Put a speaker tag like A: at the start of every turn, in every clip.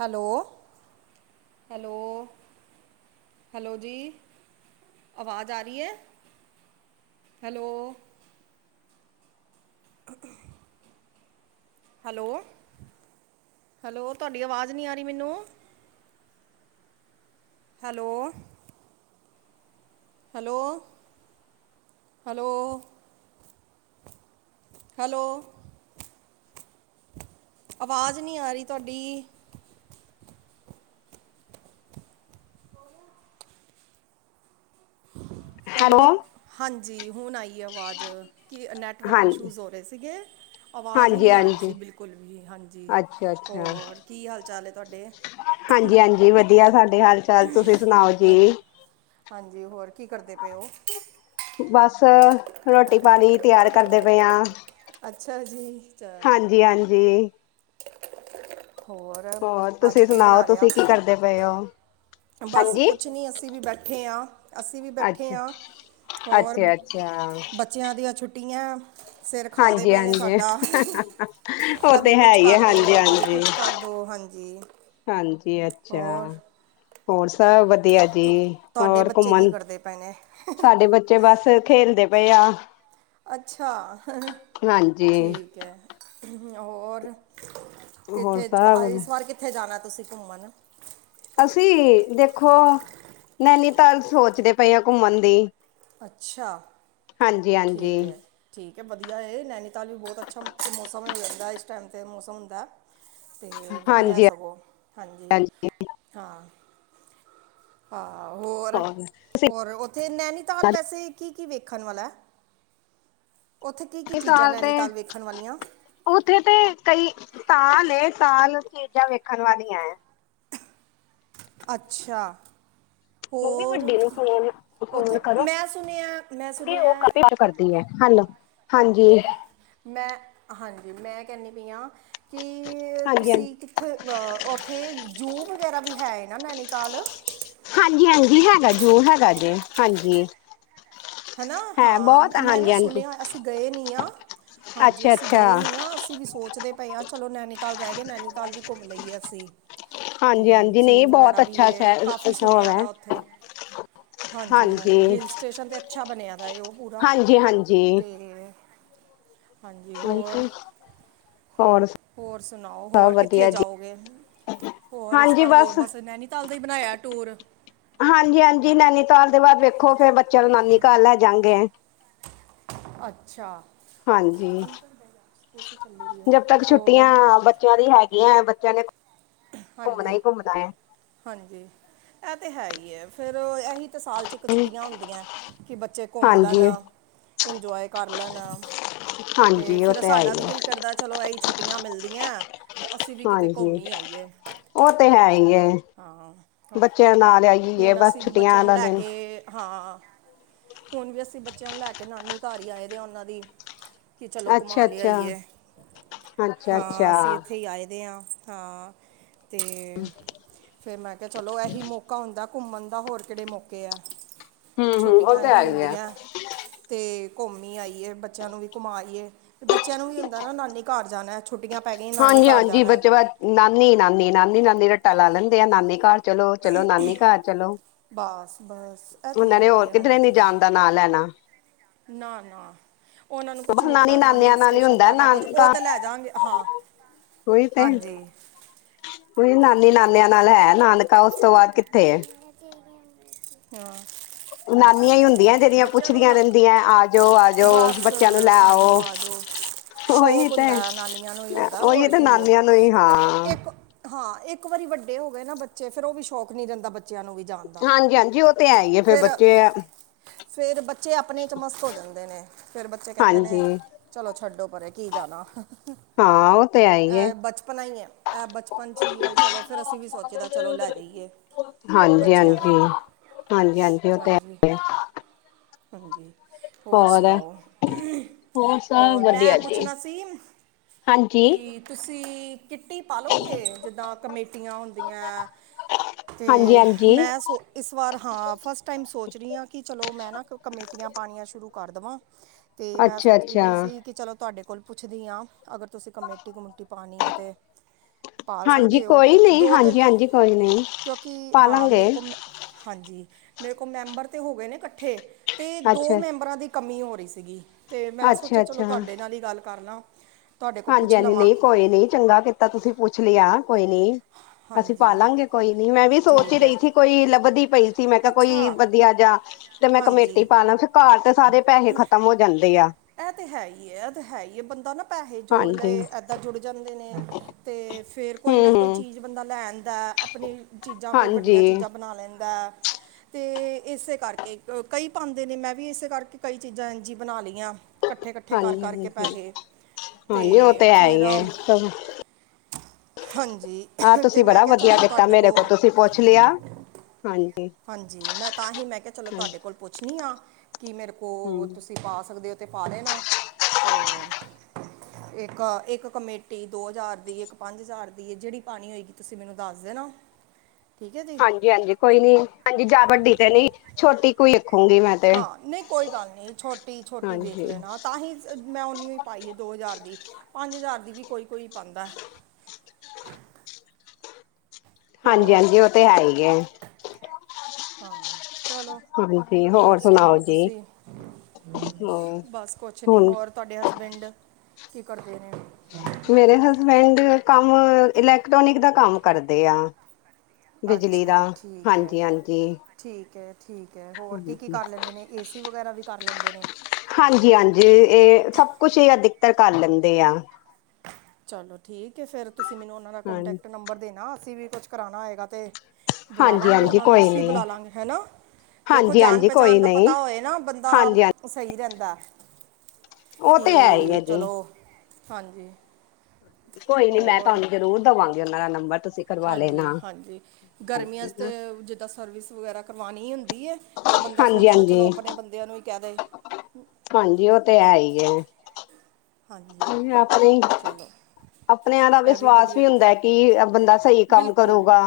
A: Hello hello hello ਜੀ ਆਵਾਜ਼ ਆ ਰਹੀ ਹੈ ਹੈਲੋ ਹੈਲੋ-ਹੈਲੋ ਤੁਹਾਡੀ ਆਵਾਜ਼ ਨਹੀਂ ਆ ਰਹੀ ਮੈਨੂੰ ਹੈਲੋ ਹੈਲੋ-ਹੈਲੋ ਹੈਲੋ ਆਵਾਜ਼ ਨਹੀਂ ਆ ਰਹੀ ਤੁਹਾਡੀ ਹੈਲੋ ਹਾਂਜੀ ਹੁਣ ਆਈ ਹੈ। ਆਵਾਜ਼ ਕੀ ਨੈਟਵਰਕ
B: ਹਾਂਜੀ
A: ਇਸ਼ੂਜ ਹੋ ਰਹੇ ਸੀਗੇ ਅਵਾਜ਼ ਹੀ
B: ਹਾਂਜੀ
A: ਨਹੀਂ ਆ ਰਹੀ ਸੀ
B: ਹਾਂਜੀ
A: ਬਿਲਕੁਲ ਵੀ ਹਾਂਜੀ
B: ਅੱਛਾ ਅੱਛਾ
A: ਹੋਰ ਕੀ ਹਾਲ ਚਾਲ ਹੈ। ਤੁਹਾਡੇ
B: ਹਾਂਜੀ ਹਾਂਜੀ ਵਧੀਆ ਸਾਡੇ ਹਾਲ ਚਾਲ ਤੁਸੀਂ ਸੁਣਾਓ
A: ਹਾਂ
B: ਜੀ
A: ਹਾਂਜੀ। ਹੋਰ ਕੀ ਕਰਦੇ ਪਓ
B: ਬਸ ਰੋਟੀ ਪਾਣੀ ਤਿਆਰ ਕਰਦੇ ਪਏ ਹਾਂ।
A: ਅੱਛਾ ਜੀ। ਚਲੋ
B: ਹਾਂਜੀ, ਹਾਂਜੀ। ਹੋਰ
A: ਅੱਜ
B: ਤੁਸੀਂ
A: ਕੀ
B: ਸੁਣਾਓ
A: ਬਣਾ ਲਿਆ
B: ਤੁਸੀਂ ਕੀ ਕਰਦੇ ਪਏ ਹੋ।
A: ਬਸ
B: ਹਾਂਜੀ
A: ਕੁਛ ਨੀ ਅਸੀਂ ਵੀ ਬੈਠੇ। [unintelligible] ਅਸੀਂ ਵੀ ਬੈਠੇ
B: ਅੱਛਾ
A: ਹਾਂ ਔਰ
B: ਅੱਛਾ ਅੱਛਾ
A: ਬੱਚਿਆਂ ਦੀਆਂ ਛੁੱਟੀਆਂ ਦੀਆਂ। ਸਿਰ ਖਾਂਦੇ
B: ਹਾਂਜੀ
A: ਪਏ ਨੇ
B: ਹਾਂਜੀ
A: ਸਾਡਾ
B: ਉਹ ਤੇ
A: ਕਦੇ
B: ਹੈ
A: ਕੁਛ
B: ਹੀ ਹੈ
A: ਕਰ ਦੋ,
B: ਹਾਂਜੀ
A: ਕਦੇ
B: ਹਾਂਜੀ
A: ਕੁਛ ਕਰ ਦੋ। ਹਾਂਜੀ।
B: ਹਾਂਜੀ। ਅੱਛਾ।
A: ਹੋਰ
B: ਹੋਰ ਸਭ ਵਧੀਆ ਜੀ
A: ਤੁਹਾਡੇ
B: ਹੋਰ
A: ਬੱਚੇ ਕੀ
B: ਘੁੰਮਣ
A: ਕਰਦੇ ਪਏ ਨੇ
B: ਸਾਡੇ ਬੱਚੇ ਬਸ ਖੇਲਦੇ ਪਿਆ।
A: ਅੱਛਾ
B: ਹਾਂਜੀ
A: ਠੀਕ ਹੈ। [unintelligible]
B: ਹੋਰ
A: ਕਿੱਥੇ
B: ਸਭ
A: ਇਸ ਵਾਰ ਕਿੱਥੇ ਜਾਣਾ ਤੁਸੀਂ ਘੁੰਮਣ ਨਾ
B: ਅਸੀਂ ਦੇਖੋ ਨੈਣੀਤਾਲ ਸੋਚਦੇ ਪਏ ਹਾਂ ਘੁੰਮਣ ਦੀ
A: ਅੱਛਾ
B: ਹਾਂਜੀ ਹਾਂਜੀ
A: ਠੀਕ ਹੈ ਠੀਕ। ਕਿ ਵਧੀਆ ਹੈ। ਇਹ ਨੈਨੀਤਾਲ ਵੀ ਬਹੁਤ ਅੱਛਾ ਮੌਸਮ ਜਾਂਦਾ ਇਸ ਟਾਈਮ 'ਤੇ ਮੌਸਮ ਹੁੰਦਾ ਤੇ ਵਧੀਆ
B: ਹਾਂਜੀ
A: ਸਗੋਂ ਹਾਂਜੀ ਹਾਂ। ਹਾਂ। ਹੋਰ ਹੋਰ। ਤੇ ਨੈਨੀਤਾਲ ਵੈਸੇ ਕੀ ਕੀ ਵੇਖਨ ਨਾਲੈ।
B: ਸਾਲ ਤੇ ਉੱਥੇ ਤੇ ਕਈ ਤਾਲ ਇਹ ਤਾਲ ਚੀਜ਼ਾਂ ਵੇਖਣ ਵਾਲੀਆਂ ਐ।
A: ਅੱਛਾ।
B: ਮੰਮੀ
A: ਹੋਰ
B: ਵੱਡੇ ਨੂੰ ਫੋ ਫੋਨ
A: ਉੱਥੇ
B: ਕਰੋ
A: ਮੈਂ ਸੁਣਿਆ ਮੈਂ
B: ਉਹ
A: ਸੁਣਿਆ
B: ਕ ਕਰਦੀ ਹੈ। ਹਾਂਜੀ।
A: ਮੈਂ ਹਾਂਜੀ। ਮੈਂ ਕੈਨੀਪਈ ਹਾਂ। ਕਿ
B: ਹਾਂਜੀ ਹਾਂਜੀ
A: ਤੁਸੀਂ ਕਿੱਥੇ ਅਹ ਉੱਥੇ ਜੂ ਵਗੈਰਾ ਵੀ ਹੈ। ਨੈਨੀ ਤਾਲ
B: ਹਾਂਜੀ ਹਾਂਜੀ ਹੈਗਾ ਜੋ ਹੈਗਾ ਜੇ ਹਾਂਜੀ।
A: ਹਨਾ
B: ਹੈ ਬਹੁਤ
A: ਹਾਂ, ਮੈਂ
B: ਹਾਂਜੀ
A: ਨਾ
B: ਹਾਂਜੀ
A: ਸੁਨਿਆ ਅਸੀਂ ਗਏ ਨੀ ਆ। ਹਾਂਜੀ,
B: ਅੱਛਾ
A: ਅਸੀਂ
B: ਅੱਛਾ
A: ਗਏ ਨੀ ਆ ਅਸੀਂ ਵੀ ਸੋਚਦੇ ਪਏ ਆ ਚਲੋ ਨੈਨੀਤਾਲ ਰਹਿ ਗਏ, ਨੈਨੀਤਾਲ ਵੀ ਘੁੰਮ ਲਈਏ ਅਸੀ
B: ਹਾਂਜੀ
A: ਤੇ
B: ਹਾਂਜੀ
A: ਜ਼ੂ
B: ਨਹੀਂ
A: ਵਗੈਰਾ
B: ਬਹੁਤ
A: ਵੀ
B: ਅੱਛਾ
A: ਏ ਕਾਫੀ
B: ਸ
A: ਸੁਨਆ
B: ਹੋਵੇ
A: ਦਾ ਉੱਥੇ ਹਾਂਜੀ ਹਾਂਜੀ ਹਿਲ ਸਟੇਸ਼ਨ ਤੇ ਅੱਛਾ ਬਨਿਆ।
B: ਹਾਂਜੀ ਹਾਂਜੀ
A: [unintelligible] ਹਾਂਜੀ, ਹੋਰ।
B: ਹੋਰ
A: ਹੋਰ ਸੁਨਾਉ,
B: ਸਭ
A: ਹੋਰ ਕਿੱਥੇ
B: ਵਧੀਆ ਜੀ
A: ਜਾਓਗੇ। ਹੋਰ ਇਸ ਵਾਰ ਹੋਰ ਬਸ ਨੈਨੀ ਤਾਲ ਦਾ ਹੀ ਬਨਾਇਐ ਟੂਰ।
B: ਹਾਂਜੀ ਹਾਂਜੀ ਨੈਨੀਤਾਲ ਦੇ ਬਾਅਦ ਵੇਖੋ ਫੇਰ ਬੱਚਿਆਂ ਨੂੰ ਨਾਨੀ ਘਰ ਲੈਂ ਜਾਗੇ।
A: ਅੱਛਾ।
B: ਹਾਂਜੀ, ਜਦ ਤੱਕ ਛੁੱਟੀਆਂ
A: ਹੋਰ
B: ਬੱਚਿਆਂ ਦੀ ਹੈਗੀਐ [unintelligible] ਘੁੰਮਨਾ
A: ਹਾਂਜੀ
B: ਹੀ ਘੁੰਮਨਾ ਏ।
A: ਐ ਤੇ ਹੈ ਹੀ ਹੈ ਫੇਰ ਉ ਏਹੀ ਸਾਲ ਚ ਇੱਕ ਛੁੱਟੀਆਂ ਹੁੰਦੀਐ ਕਿ ਬੱਚੇ ਘੁੰਮ ਲਨ
B: ਹਾਂਜੀ
A: ਇੰਜੋਏ ਕਰ ਲਨ ਤੇ
B: ਹਾਂਜੀ ਉਹ
A: ਫੇਰ
B: ਹੈ ਹੀ
A: ਸਾਡਾ ਵੀ
B: ਹੈ
A: ਦਿਲ ਕਰਦਾ ਚਲੋ ਇਹੀ ਛੁੱ ਛੁੱਟੀਆਂ ਮਿਲਦੀਐ ਤੇ ਅਸੀਂ ਵੀ ਕਿਤੇ ਘੁੰਮ
B: ਹਾਂਜੀ
A: ਈ ਆਈਏ।
B: ਉਹ ਤੇ ਹੈ ਏ,
A: ਹਾਂ ਹੋ-
B: ਬੱਚਿਆਂ ਨਾਲ ਆਈ ਏ
A: ਹੁਣ
B: ਬਸ
A: ਅਸੀਂ ਵੀ ਬੱਚਿਆਂ
B: ਛੁੱਟੀਆਂ
A: ਨੂੰ
B: ਦਾ
A: ਲੈ
B: ਦਿਨ
A: ਕੇ ਹਾਂ ਹੁਣ ਵੀ ਅਸੀਂ ਬੱਚਿਆਂ ਨੂੰ ਲੈ ਕੇ ਨਾਨੀ ਘਰ ਹੀ ਆਏ ਦੇ ਆ ਉਹਨਾਂ ਦੀ ਕਿ ਚਲੋ ਘੁੰਮਾ
B: ਅੱਛਾ ਅੱਛਾ
A: ਲਿਆਈਏ
B: ਅੱਛਾ
A: ਹਾਂ
B: ਅੱਛਾ
A: ਅਸੀਂ ਇੱਥੇ ਹੀ ਆਏ ਦੇ ਆ। ਹਾਂ। ਅਤੇ ਫਿਰ ਮੈਂ ਆ ਕਿਹਾ, ਚਲੋ ਐਹੀ ਮੌਕਾ ਹੁੰਦਾ ਘੁੰਮਣ ਦਾ ਹੋਰ ਕਿਹੜੇ ਮੌਕੇ ਐ।
B: ਹੂੰ ਹੂੰ, ਉਹ ਤੇ ਹੈ ਈ ਐ।
A: ਤੇ ਘੁੰਮ ਈ ਆਈਏ ਬੱਚਿਆਂ ਨੂੰ ਵੀ ਘੁੰਮਾਈ ਆਈਏ, ਬੱਚਿਆਂ ਨੂੰ ਵੀ ਹੁੰਦਾ ਨਾ ਨਾਨੀ ਘਰ ਜਾਣਾ ਛੁੱਟੀਆਂ ਪੈ ਗਈਆਂ ਨਾਨੀ
B: ਹਾਂਜੀ
A: ਘਰ
B: ਹਾਂਜੀ,
A: ਜਾਣਾ
B: ਬੱਚੇ ਬਸ ਨਾਨੀ, ਨਾਨੀ, ਨਾਨੀ। ਨਾਨੀ ਰੱਟਾ ਲਾ ਲੈਂਦੇ ਆ, ਨਾਨੀ ਘਰ ਚਲੋ ਚਲੋ, ਨਾਨੀ ਘਰ ਚਲੋ।
A: ਬਸ ਬਸ ਇਹ ਤੇ
B: ਉਹਨਾਂ
A: ਹੈ
B: ਨੇ ਹੋਰ ਕਿਧਰੇ ਨਿ ਜਾਨ ਦਾ ਨਾਂ ਲੈਣਾ
A: ਨਾ-ਨਾ ਉਹਨਾਂ ਨੂੰ ਕੁਛ
B: ਬਸ
A: ਨੀ
B: ਨਾਨੀ
A: ਪਤਾ ਨਾ ਹਿਲ
B: ਨਾਨਿਆਂ ਨਾਲ ਹੀ
A: ਸਟੇਸ਼ਨ
B: ਹੁੰਦਾ
A: ਦਾ ਨਾ ਕੁਝ ਉਹ
B: ਨਾਨਕਾ
A: ਤਾਂ ਲੈ ਜਾਗੇ ਹਾਂ
B: ਉਹੀ ਤੇ
A: ਹਾਂਜੀ
B: ਉਹੀ ਨਾਨੀ ਨਾਨਿਆਂ ਨਾਲ ਹੈ ਨਾਨਕਾ ਉਸ ਤੋਂ ਬਾਅਦ ਕਿੱਥੇ
A: ਹਾਂ
B: ਨਾਨੀਆਂ
A: ਬਿਲਕੁਲ
B: ਹੀ
A: ਇਹ ਤੇ
B: ਹੁੰਦੀਆਂ
A: ਹੈ ਹੈ
B: ਜਿਹੜੀਆਂ
A: ਬੱਚਿਆਂ ਨੂੰ
B: ਪੁੱਛਦੀਆਂ
A: ਨਾ
B: ਰਹਿੰਦੀਆਂ ਆ ਜਾਓ ਆ ਜਾਓ
A: ਬਸ
B: ਬੱਚਿਆਂ ਨੂੰ
A: ਆ ਜਾਓ
B: ਲੈਓ
A: ਆ ਜਾਓ
B: ਉਹੀ
A: ਸ਼ੌਕ
B: ਤੇ
A: ਹੁੰਦਾ ਹੈ, ਨਾਨੀਆਂ ਨੂੰ ਹੀ ਹੁੰਦਾ
B: ਉਹੀ
A: ਹੋਰ
B: ਤੇ
A: ਕੀ ਹੈ
B: ਨਾਨੀਆਂ ਨੂੰ ਹੀ
A: ਤੇ
B: ਹਾਂ
A: ਇੱਕ ਹਾਂ ਇੱਕ ਵਾਰੀ ਵੱਡੇ ਹੋ ਗਏ ਨਾ ਬੱਚੇ ਫੇਿਰ ਉਹ ਵੀ ਸ਼ੌਕ ਨਹੀਂ ਰਹਿੰਦਾੱ ਬਚ
B: ਹਾਂਜੀ-ਹਾਂਜੀ ਉਹ ਤੇ ਹੈ ਈਏ ਫੇਿਰ ਬੱਚੇ ਏ
A: ਫੇਰ ਬੱਚ ਬੱਚੇ ਆਪਣੇ ਚ ਮਸਤ ਹੋ ਜਾਂਦੇ ਨੇ ਫੇਰ ਬੱਚੇ ਕਹਿੰਦੇ ਨੇ
B: ਹਾਂਜੀ
A: ਚਲੋ ਛੱਡੋ ਪਰ ਕੀ ਗਾਣਾ
B: ਹਾਂ ਉਹ ਤੇ ਹੈ ਹੀ ਹੈ
A: ਇਹ ਬਚਪਨਾ ਹੀ ਹੈ ਇਹ ਬਚਪਨ ਚ ਹੀ ਹੈ ਚਲੋ ਫਿਰ ਅਸੀਂ ਵੀ ਸੋਚਦੇ ਚਲੋ ਲੈ ਜਾਈਏ
B: ਹਾਂਜੀ ਹਾਂਜੀ
A: ਬੱਚਿਆਂ ਨੂੰ
B: ਹਾਂਜੀ ਉਹ ਤੇ
A: ਹਾਂਜੀ
B: ਹੈ
A: ਹਾਂਜੀ ਹੋਰ ਸੁਣਾਓ ਹੋਰ ਮੈਂ ਪੁੱਛਣਾ ਸੀ
B: ਹਾਂਜੀ
A: ਕਿ ਤੁਸੀਂ [inaudible] ਕਿੱਟੀ ਪਾਾਲੋਗੇ ਜਿੱਦਾਂ ਕਮੇਟੀਆਂ ਹੁੰਦੀਆਂ
B: ਹਾਂਜੀ
A: ਤੇ
B: ਹਾਂਜੀ
A: ਮੈਂ ਸੋ ਇਸ ਵਾਰ ਹਾਂ ਫਸਟ ਟਾਈਮ ਸੋਚ ਰਹੀ ਹਾਂ ਕਿ ਚਲੋ ਮੈਂ ਨਾ ਕਮੇਟੀਆਂ ਪਾਉਣੀਆਂ ਸ਼ੁਰੂ ਕਰ ਦੇਵਾਂ ਤੇ ਮੈਂ
B: ਅੱਛਾ
A: ਸੋਚਦੀ
B: ਅੱਛਾ
A: ਵੀ ਸੀ ਕਿ ਚਲੋ ਤੁਹਾਡੇ ਕੋਲ ਪੁੱਛਦੀ ਹਾਂ ਅਗਰ ਤੁਸੀਂ ਕਮੇਟੀ-ਕਮੇਟੀ ਪਾਣੀ ਏ ਤੇ ਪਾ
B: ਹਾਂਜੀ
A: ਸਕਦੇ ਹੋ
B: ਕੋਈ ਨਹੀਂ
A: ਦੋ ਤਿੰਨ
B: ਹਾਂਜੀ ਹਾਂਜੀ ਕੋਈ ਨਹੀਂ
A: ਕਿਉਂਕਿ
B: ਪਾ
A: ਹਾਂ
B: ਲਾਂਗੇ
A: ਮੇਰੇ ਕੋਲ ਮੈਂ ਹਾਂਜੀ ਮੇਰੇ ਕੋਲ ਮੈਂਬਰ ਤੇ ਹੋ ਗਏ ਨੇ ਇਕੱਠੇ ਤੇ ਦੋ
B: ਅੱਛਾ
A: ਮੈਂਬਰਾਂ ਦੀ ਕਮੀ ਹੋ ਰਹੀ ਸੀਗੀ ਅਤੇ ਮੈਂ
B: ਅੱਛਾ
A: ਸੋਚਿਆ ਚਲੋ ਤੁਹਾਡੇ ਨਾਲ ਹੀ ਗੱਲ ਕਰ ਲਾਂ ਤੁਹਾਡੇ ਕੋਲ ਪੁੱਛ
B: ਹਾਂਜੀ-ਹਾਂਜੀ
A: ਲਵਾਂ
B: ਨਹੀਂ ਕੋਈ ਨਹੀਂ ਚੰਗਾ ਕੀਤਾ ਤੁਸੀਂ ਪੁੱਛ ਲਿਆ ਕੋਈ ਨੀ ਅਸੀਂ
A: ਹਾਂਜੀ
B: ਪਾਾਲਾਂਗੇ ਕੋਈ ਨੀ ਮੈਂ ਵੀ ਸੋਚ ਹੀ
A: ਠੀਕ ਹੈ
B: ਰਹੀ ਸੀ ਕੋਈ ਲੱਭਦੀ ਪਈ ਮੈਂ ਕਿਹਾ
A: ਅੱਛਾ
B: ਕੋਈ ਵਧੀਆ ਜਾ ਤੇ ਮੈਂ
A: ਹਾਂਜੀ
B: ਕਮੇਟੀ ਪਾ ਲਾ ਫਿਰ ਘਰ ਤੇ ਸਾਰੇ ਪੈਸੇ ਖ਼ਤਮ ਹੋ ਜਾਂਦੇ ਆ
A: ਇਹ ਤੇ ਹੈ ਹੀ-ਇਹ ਤੇ ਹੈ ਹੀ [inaudible] ਪੈਸੇ ਜੋੜ
B: ਹਾਂਜੀ
A: ਲਏ ਇਏਦਾਂ ਜੁੜ ਜਾਂਦੇ ਨੇ ਤੇ ਫੇਰ
B: ਹੂੰ
A: ਕੋਈ ਨਾ ਕੋਈ
B: ਹੂੰ
A: ਚੀਜ਼ ਬੰਦਾ ਲੈਣ ਦਾ ਆਪਣੀ ਚੀਜ਼ਾਂ ਕੋਈ ਵੱਡੀਆਂ
B: ਹਾਂਜੀ
A: ਚੀਜ਼ਾਂ ਬਣਾ ਲੈਂਦਾ ਤੇ ਇਸੇ ਕਰਕੇ ਕਈ ਪਾਾਂਂਦੇ ਨੇ ਮੈਂ ਵੀ ਇਸੇ ਕਰਕੇ ਕਈ ਚੀਜ਼ਾਂ ਜ ਬਣਾ ਲਈਆਂ ਇਕੱਠੇ-ਇਕੱਠੇ ਕਰ
B: ਹਾਂਜੀ
A: ਕਰਕੇ
B: ਹਾਂਜੀ
A: ਪੈਸੇ ਤੇ
B: ਹਾਂਜੀ ਉਹ ਹੈ
A: ਫਿਰ
B: ਹੀ ਹੈ ਸਭ
A: ਹਾਂਜੀ
B: ਆਹ
A: ਤੇ
B: ਤੁਸੀਂ
A: ਮੈਂ
B: ਬੜਾ
A: ਕਿਹਾ
B: ਵਧੀਆ
A: ਚਲੋ
B: ਕੀਤਾ
A: ਤੁਹਾਡੇ
B: ਮੇਰੇ
A: ਕੋਲ
B: ਤੁਸੀਂ ਪੁੱਛ ਲਿਆ ਹਾਂਜੀ
A: ਹਾਂਜੀ ਮੈਂ ਤਾਂ ਹੀ ਮੈਂ ਕਿਹਾ ਚਲੋ
B: ਹਾਂਜੀ
A: ਤੁਹਾਡੇ ਕੋਲ ਪੁੱਛਣੀ ਆ ਕੀ ਮੇਰੇ ਕੋਲ
B: ਹਮ
A: ਤੁਸੀਂ ਪਾ ਸਕਦੇ ਹੋ ਤੇ ਪਾ ਲਣਾ ਤੇ ਇੱਕ-ਇੱਕ ਕਮੇਟੀ ਦੋ ਹਜ਼ਾਰ ਦੀ ਇੱਕ ਪੰਜ ਹਜ਼ਾਰ ਦੀ ਜਿਹੜੀ ਪਾਣੀ ਹੋਏਗੀ ਤੁਸੀਂ ਮੈਨੂੰ ਦੱਸ ਦੇ ਨਾ
B: ਹਾਂਜੀ-ਹਾਂਜੀ ਕੋਈ ਨੀ ਹਾਂਜੀ ਜਾ ਵੱਡੀ ਤੇ ਨਹੀਂੀ ਛੋਟੀ ਕੋਈ ਰੱਖੂਗੀ ਮੈਂ ਤੇ
A: ਹਾਂ ਨਹੀਂ ਕੋਈ ਗੱਲ ਨਹੀਂੀ ਛੋਟੀ-ਛੋਟੀ ਵੇਖ
B: ਹਾਂਜੀ
A: ਲੈਣਾ ਤਾਂ ਹੀ ਮੈਂ ਓਨੀ ਹੀ ਪਾਈ ਹੈ ਦੋ ਹਜ਼ਾਰ ਦੀ ਪੰਜ ਹਜ਼ਾਰ ਵੀ ਕੋਈ-ਕੋਈ ਪਾਉਂਦਾ ਹੋਰ
B: ਹਾਂਜੀ-ਹਾਂਜੀ ਉਹ ਤੇ ਹੈ ਹੀ ਐ
A: ਹਾਂ ਚਲੋ ਹੋਰ ਸੁਣਾਓ ਤੁਸੀਂ
B: ਹੋਰ
A: ਬਸ ਕੁਛ ਨਹੀਂ
B: ਹੁਣ
A: ਹੋਰ ਤੁਹਾਡੇ ਹਸਬੈਂਡ ਕੀ ਕਰਦੇ ਇਹ ਨੇ
B: ਮੇਰੇ ਹਸਬੈਂਡ ਕੰਮ ਇਲੈਕਟ੍ਰੋਨਿਕ ਦਾ ਕੰਮ ਕਰਦੇ ਆ ਬਿਜਲੀ ਦਾ
A: ਅੱਛਾ ਠੀਕ ਹੈ
B: ਹਾਂਜੀ-ਹਾਂਜੀ
A: ਠੀਕ ਹੈ ਠੀਕ ਹੈਏ ਹੋਰ ਕੀ-ਕੀ ਕਰ ਲੈਂਦੇ ਨੇ ਏਸੀ ਵਗੈਰਾ ਵੀ ਕਰ ਲੈਂਦੇ ਨੇ
B: ਹਾਂਜੀ-ਹਾਂਜੀ ਇਹ ਸਭ ਕੁਛ ਹੀ ਆ ਤਰ ਕਰ ਲੈਂਦੇ ਆ
A: ਚਲੋ ਠੀਕ ਫੇਰ ਤੁਸੀਂ ਮੈਨੂੰ ਉਹਨਾਂ ਦਾ
B: ਹਾਂਜੀ
A: ਕੋਂਟੈਕਟ ਨੰਬਰ ਦੇਣਾ ਅਸੀਂ ਵੀ ਕੁਛ ਕਰਾਉਣਾ ਹੈਏਗਾ ਤੇ ਬੁਲਾ
B: ਹਾਂਜੀ
A: ਲਾਂਗੇ
B: ਹਾਂਜੀ
A: ਉਹਨਾਂ ਨੂੰ
B: ਕੋਈ
A: ਅਸੀਂ
B: ਨੀ
A: ਬੁਲਾ ਲਾਂਗੇ ਹਨਾ ਦੇਖੋ
B: ਹਾਂਜੀ
A: ਜਾਣ
B: ਹਾਂਜੀ ਕੋਈ
A: ਪਹਿਚਾਣ ਦਾ
B: ਨੀ
A: ਪਤਾ ਹੋਏ ਨਾ ਬੰਦਾ
B: ਹਾਂਜੀ ਹਾਂ
A: ਸਹੀ ਰਹਿੰਦਾ ਦਾ
B: ਉਹ ਤੇ ਹੈ ਹੀ ਆ ਜੀ
A: ਹਾਂਜੀ
B: ਕੋਈ ਨੀ ਮੈਂ
A: ਹੋਰ
B: ਤੁਹਾਨੂੰ ਜਰੂਰ ਦੇਵਾਂਗੀ ਉਹਨਾਂ ਦਾ ਨੰਬਰ ਤੁਸੀਂ ਕਰਵਾ ਲੈਣਾ
A: ਹਾਂਜੀ ਹਾਂਜੀ ਗਰਮੀਆਂ ਚ ਤੇ ਜਿੱਦਾਂ ਸਰਵਿਸ ਵਗੈਰਾ ਕਰਵਾਣੀ ਹੁੰਦੀ ਹੁੰਦੀ ਐ ਤੇ ਬੰਦਾ
B: ਹਾਂਜੀ
A: ਸੋਚਦਾ ਚਲੋ
B: ਹਾਂਜੀ
A: ਆਪਣੇ ਬੰਦਿਆਂ ਨੂੰ ਹੀ ਕਹਿ ਦੇ
B: ਐ
A: ਹਾਂਜੀ
B: ਆਪਣੇ
A: ਚਲੋ
B: ਆਪਣਿਆਂ ਦਾ
A: ਇਹ
B: ਵਿਸ਼ਵਾਸ
A: ਵਧੀਆ
B: ਵੀ
A: ਕੀਤਾ
B: ਹੁੰਦਾ ਕਿ ਬੰਦਾ ਸਹੀ ਕੰਮ
A: ਬਿਲਕੁਲ
B: ਕਰੂਗਾ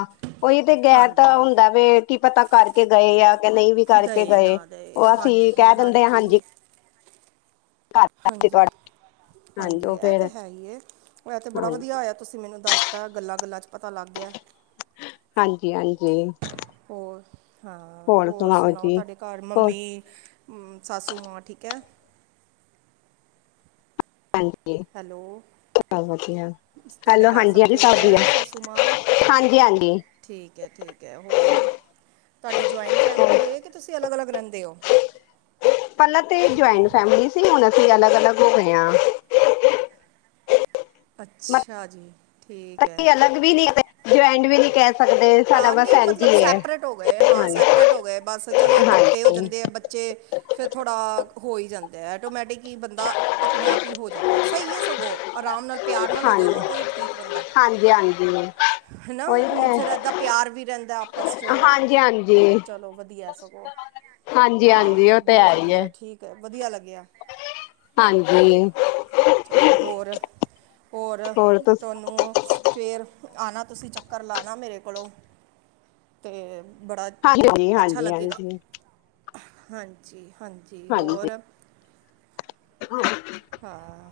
B: ਉਹੀ ਤੇ ਗੈਰ ਤਾਂ
A: ਹਾਂਜੀ
B: ਹੁੰਦਾ ਵੀ ਕੀ ਪਤਾ ਕਰਕੇ ਗਏ ਆ ਕਿ ਨਹੀਂ ਵੀ ਕਰਕੇ
A: ਦਏ
B: ਗਏ
A: ਨਾ ਦਏ
B: ਉਹ ਅਸੀਂ
A: ਹਾਂਜੀ
B: ਕਹਿ ਦਿੰਦੇ ਆ ਹਾਂਜੀ
A: ਹਾਂਜੀ
B: ਤੁਹਾਡਾ
A: ਹਾਂਜੀ
B: ਉਹ
A: ਇਹ
B: ਫੇਰ
A: ਤੇ ਹੈ ਹੀ ਉਹ ਇਹ ਤੇ ਬੜਾ
B: ਹਾਂਜੀ
A: ਵਧੀਆ ਹੋਇਆ ਤੁਸੀਂ ਮੈਨੂੰ ਦੱਸਤਾ ਗੱਲਾਂ ਗੱਲਾਂ ਚ ਪਤਾ ਲੱਗ ਗਿਆ ਐ
B: ਹਾਂਜੀ ਹਾਂਜੀ
A: ਹੋਰ ਹਾਂ ਹੋਰ ਸੁਣਾਓ ਤੁਹਾਡੇ ਘਰ
B: ਹੋਰ
A: ਮੰਮੀ ਸਾਸੂ ਮਾਂ ਠੀਕ ਹੈ
B: ਹਾਂਜੀ
A: ਹੈਲੋ
B: ਸਭ ਵਧੀਆ
A: ਤੁਹਾਡੇ
B: ਹੈਲੋ
A: ਘਰ ਸਭ
B: ਹਾਂਜੀ ਹਾਂਜੀ
A: ਠੀਕ
B: ਵਧੀਆ
A: ਹੈ ਸਾਸੂ ਮਾਂ
B: ਹਾਂਜੀ ਹਾਂਜੀ
A: ਠੀਕ ਹੈ ਠੀਕ ਹੈ ਹੋਰ ਤੁਹਾਡੀ ਜੁਆਇੰਟ ਫੈਮਿਲੀ ਹੈ ਕਿ ਤੁਸੀਂ ਅਲੱਗ ਅਲੱਗ ਰਹਿੰਦੇ ਹੋ
B: ਪਹਿਲਾਂ ਤੇ ਜੁਆਇੰਟ ਫੈਮਲੀ ਸੀ ਹੁਣ ਅਸੀਂ ਅਲੱਗ ਅਲੱਗ ਹੋ ਗਏ ਹਾਂ ਮਤਲਬ
A: ਅੱਛਾ ਜੀ ਠੀਕ ਹੈ
B: ਜੁਇੰਟ ਵੀ ਨੀ ਕਹਿ ਸਕਦੇ ਸਾਡਾ
A: ਹਾਂ
B: ਬਸ
A: ਨਹੀਂ
B: ਇੰਝ
A: ਮਤਲਬ
B: ਹੀ ਹੈ
A: ਸੈਪਰੇਟ ਹੋ ਗਏ ਹਾਂ
B: ਹਾਂਜੀ
A: ਸੈਪਰੇਟ ਹੋ ਗਏ ਬਸ ਚਲੋ ਵੱਡੇ ਹੋ
B: ਹਾਂਜੀ
A: ਜਾਂਦੇ ਆ ਬੱਚੇ ਫੇਰ ਥੋੜ੍ਹਾ ਹੋ ਹੀ ਜਾਂਦਾ ਹੈ ਐਟੋਮੈਟਿਕ ਕਿ ਬੰਦਾ ਆਪਣੇ ਆਪ ਹੀ ਹੋ ਜਾਂਦੇ ਸਹੀ ਹੈ ਸਗੋਂ ਆਰਾਮ ਨਾਲ ਪਿਆਰ ਨਾਲ ਹੋ ਜੇ
B: ਹਾਂਜੀ
A: ਨਾ ਉਹੀ ਠੀਕ ਰਹਿੰਦਾ
B: ਹਾਂਜੀ ਹਾਂਜੀ
A: ਹਨਾ
B: ਉਹੀ ਤਾਂ
A: ਫਿਰ ਇੱਦਾਂ ਪਿਆਰ ਵੀ ਰਹਿੰਦਾ ਆਪਸ 'ਚ
B: ਹਾਂਜੀ ਹਾਂਜੀ
A: ਚਲੋ ਵਧੀਆ ਸਗੋਂ
B: ਹਾਂਜੀ
A: ਹਾਂ
B: ਹਾਂਜੀ
A: ਨਹੀਂ
B: ਉਹ ਤੇ ਹੈ
A: ਬਹੁਤ
B: ਹੀ ਹੈ
A: ਵਧੀਆ ਠੀਕ ਹੈ ਵਧੀਆ ਲੱਗਿਆ ਹਾਂਜੀ ਚਲੋ ਹੋਰ ਹੋਰ ਤੁਹਾਨੂੰ ਫਿਰ ਆਉਣਾ ਤੁਸੀਂ ਚੱਕਰ ਲਾਉਣਾ ਮੇਰੇ ਕੋਲੋਂ। ਤੇ
B: ਹਾਂਜੀ ਹਜੀ ਹਾਂਜੀ ਹਾਂਜੀ।
A: ਹਾਂਜੀ। ਹਾਂਜੀ ਹੋਰ?
B: ਹੂੰ।
A: ਹਾਂ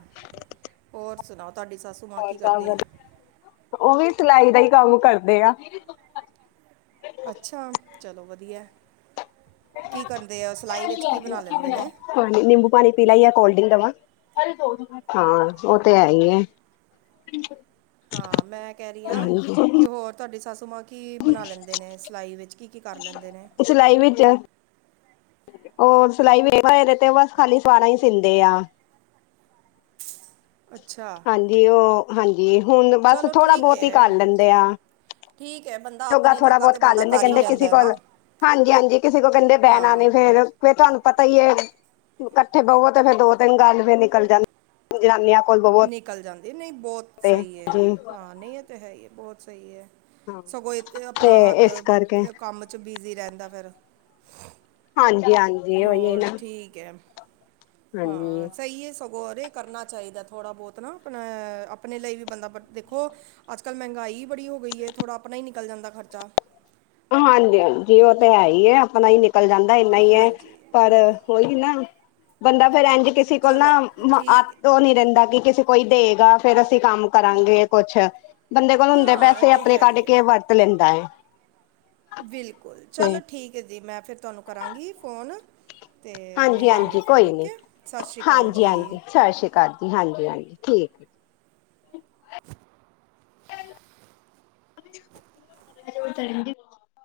A: ਹੋਰ ਸੁਣਾਓ। ਤੁਹਾਡੀ ਸੱਸੂ ਮਾਂ ਕੀ
B: ਸਭ
A: ਕਰਦੇ ਐ?
B: ਵਧੀਆ ਉਹ ਵੀ ਸਿਲਾਈ ਦਾ ਈ ਕੰਮ ਕਰਦੇ ਆ।
A: ਅੱਛਾ ਚਲੋ ਵਧੀਆ ਐ। ਲੈਂਦੇ ਨੇ
B: ਪਾਣੀ ਨਿੰਬੂ ਪਾਣੀ ਪੀਲਾ ਜਾ ਕੋਲਡ ਡਿੰਕ ਦਵਾਂ। ਹਾਂ ਉਹ ਤੇ ਹੈ ਈ ਐ।
A: ਹਾਂ ਮੈਂ ਕਹਿ ਰਹੀ ਆ ਕਿ ਹੋਰ ਤੁਹਾਡੀ ਸਾਸੂ ਮਾਂ ਕੀ ਬਣਾ ਲੈਂਦੇ ਨੇ ਸਿਲਾਈ ਵਿੱਚ ਕੀ ਕੀ ਕਰ ਲੈਂਦੇ ਨੇ
B: ਸਿਲਾਈ ਵਿੱਚ ਹੋਰ ਸਿਲਾਈ [unintelligible] ਤੇ ਬਸ ਖਾਲੀ ਸਲਵਾਰਾਂ ਈ ਸਿੰਦੇ ਆ।
A: ਅੱਛਾ
B: ਹਾਂਜੀ ਉਹ ਹਾਂਜ ਜੀ ਹੁਣ ਬਸ
A: ਚਲੋ
B: ਥੋੜਾ
A: ਠੀਕ
B: ਬਹੁਤ ਈ ਕਰ
A: ਹੈ
B: ਲੈਂਦੇ ਆ।
A: ਠੀਕ ਹੈ ਬੰਦਾ
B: ਯੋਗਾ
A: ਆਪਣੇ
B: ਥੋੜਾ
A: ਜੋਗਾ
B: ਬਹੁਤ
A: ਤਾਂ
B: ਕਰ
A: ਬੰਦਾ
B: ਲੈਂਦੇ।
A: ਹੀ
B: ਕਹਿੰਦੇ
A: ਲੈਂਦਾ
B: ਕਿਸੇ
A: ਹੈ
B: ਕੋਲ
A: ਨਾ
B: ਹਾਂਜੀ-ਹਾਂਜੀ ਕਿਸੇ ਕੋਲ ਕਹਿੰਦੇ ਬਹਿਣਾ
A: ਹਾਂ
B: ਨਹੀਂ ਫਿਰ ਫਿਰ ਤੁਹਾਨੂੰ ਪ ਤਾ ਈ ਏ ਕੱਠੇ ਬਵੋ ਤੇ ਫੇਰ ਦੋ ਤਿੰਨ ਗੱਲ ਫਫਿਰ ਨਿਕਲ ਜਾਂ ਜਨਾਨੀਆਂ ਕੋਲ ਬਵੋ
A: ਨਿਕਲ ਜਾਂਦੇ ਨਹੀਂ ਬਹੁਤ
B: ਤੇ
A: ਸਹੀ ਐ
B: ਜੀ
A: ਹਾਂ ਨਹੀਂ ਇਹ ਤੇ ਹੈ ਹੀ ਹੈ ਬਹੁਤ ਸਹੀ ਐ।
B: ਹਾਂ
A: ਸਗੋਂ ਇਥੇ
B: ਤੇ
A: ਆਪਣਾ ਹੱਥ
B: ਇਸ ਕਰਕੇ
A: ਕੰਮ ਚ ਬਿਜੀ ਰਹਿੰ ਕਦਾ ਫਿਰ?
B: ਹਾਂਜੀ। ਹਾਂਜੀ ਓਹੀ ਐ
A: ਹੋਰ
B: ਨਾ।
A: ਠੀਕ ਹੈ
B: ਹਾਂਜੀ,
A: ਹਾਂ ਸਹੀ ਐ ਸਭ। ਹੋਰ ਇਹ ਕਰਨਾ ਚਾਹੀਦਾ ਥੋੜਾ ਬਹੁਤ ਨਾ ਅਪਣਾ ਆਪਣੇ ਲਈ ਵੀ ਬੰਦਾ ਬ ਦੇਖੋ ਅੱਜਕਲ ਮਹਿੰਗਾਈ ਬੜੀ ਹੋ ਗਈ ਏ ਥੋੜ੍ਹਾ ਆਪਣਾ ਈ ਨਹੀਂ ਨਿਕਲ ਜਾਂਦਾ ਖਰਚਾ।
B: ਹਾਂਜੀ-ਹਾਂਜੀ ਓ ਤਾਂ ਹੈ ਈ ਐ ਆਪਣਾ ਈ ਨਿ ਕਲ ਜਾਂਦਾ ਏਨਾ ਈ ਐ
A: ਹਾਂਜੀ
B: ਪਰ
A: ਬਿਲਕੁਲ
B: ਓਹੀ ਨਾ ਬੰਦਾ ਫੇਰ ਐਂਜ ਕਿਸੇ ਕੋਲ ਨਾ
A: ਚਲੋ
B: ਆ
A: ਠੀਕ ਹੈ।
B: ਓ ਨੀ ਰਹਿੰਦਾ ਕਿ ਕੋਈ ਦੇਗਾ ਫੇਰ ਅਸੀਂ ਕੰਮ ਕਰਾਂਗੇ ਕੁੱਛ ਬੰਦੇ ਕੋਲ ਹੁੰਦੇ
A: ਹਾਂ ਇਹ
B: ਪੈਸੇ
A: ਤੇ
B: ਆਪਣੇ
A: ਹੈ
B: ਕੱਢ ਕੇ ਵਰਤ ਲੈਂਦਾ ਐ
A: ਬਿਲਕੁੱਲ ਚਲੋ ਠੀਕ ਐ ਦੀ ਮੈਂ ਫਿਰ ਤੁਹਾਨੂੰ ਕਰਾਂਗੀ ਫੋਨ ਤੇ ਮਿਲਾਂਗੇ
B: ਹਾਂਜੀ-ਹਾਂਜੀ
A: ਫਿਰ
B: ਕੋਈ ਨੀ
A: ਓਕੇ ਸਤਿ ਸ਼੍ਰੀ ਅਕਾਲ ਜੀ
B: ਹਾਂਜੀ-ਹਾਂਜੀ ਸਤਿ ਸ੍ਰੀ ਅਕਾਲ ਜੀ ਹਾਂਜੀ-ਹਾਂਜੀ ਠੀਕ ਏ [unintelligible] [inaudible]